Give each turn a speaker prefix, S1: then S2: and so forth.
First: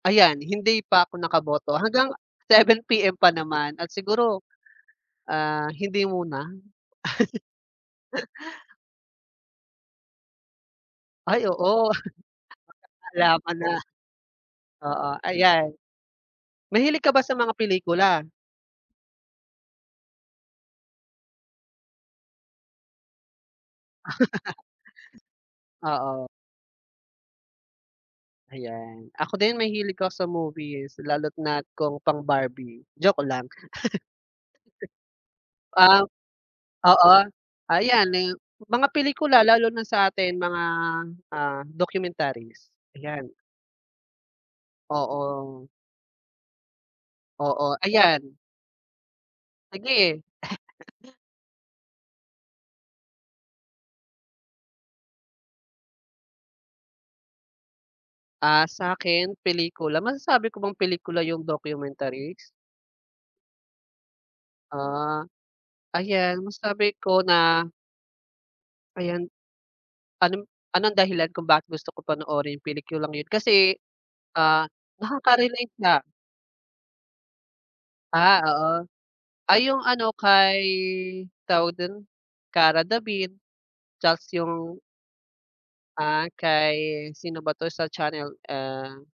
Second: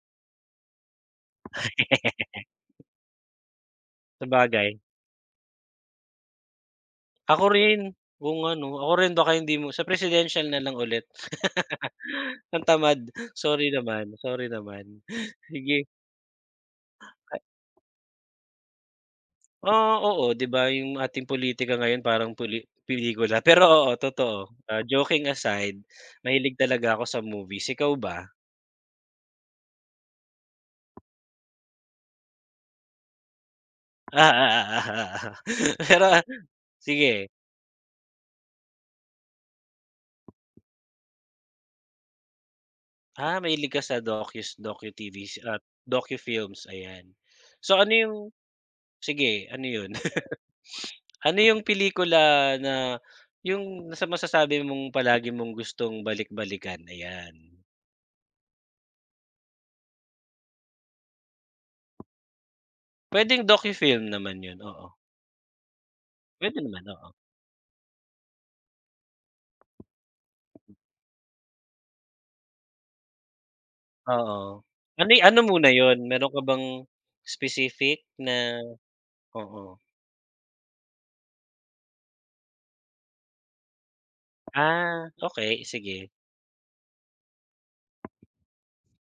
S1: Ayan, hindi pa ako nakaboto hanggang 7:00 PM pa naman, at siguro,
S2: Sabagay.
S1: ah, hindi muna.
S2: Ako rin, kung ano, ako rin baka hindi mo sa presidensial na lang ulit.
S1: Ay oo.
S2: Ang tamad,
S1: Laban
S2: sorry
S1: na.
S2: naman, sorry naman,
S1: Oo ayan.
S2: sige.
S1: Mahilig ka ba sa
S2: Ah
S1: mga pelikula?
S2: Ah, oo 'di ba yung ating politika ngayon parang puli pelikula pero oo totoo, ah, joking aside,
S1: Oo.
S2: mahilig talaga ako sa movies, ikaw ba?
S1: Ayan, ako din mahilig ako sa movies, lalo't na kung pang Barbie, joke lang.
S2: Ah, ah, ah, ah, ah.
S1: Ah,
S2: Pero a
S1: oo,
S2: sige.
S1: ayan, eh, mga pelikula lalo na sa atin mga, ah, documentaries, ayan.
S2: Ah, mahilig ka sa docus, docu TV's at
S1: Oo.
S2: docufilms, ayan.
S1: Oo,
S2: So, ano yung
S1: ayan.
S2: sige ano yun?
S1: Sige.
S2: Ano yung pelikula na yung nasa masasabi mong palagi mong gustong balik-balikan? Ayan.
S1: Ah, sa'kin pelikula, masasabi ko bang pelikula yung documentaries?
S2: Pwedeng docu film naman yun, oo.
S1: Ah, ayan
S2: Pwede naman,
S1: masasabi
S2: oo.
S1: ko na Ayan. Anong anong dahilan kung bakit gusto kong panoorin yung pelikulang yun? Kasi,
S2: Oo,
S1: ah,
S2: ano'y ano muna
S1: nakaka-relate na
S2: yun, meron ka bang specific
S1: Ah,
S2: na
S1: oo. Ay
S2: oo.
S1: yung ano kay, tawag dun, Kara David tas yung
S2: Ah, okey sige.
S1: Ah, kay sino ba to? Sa channel, ah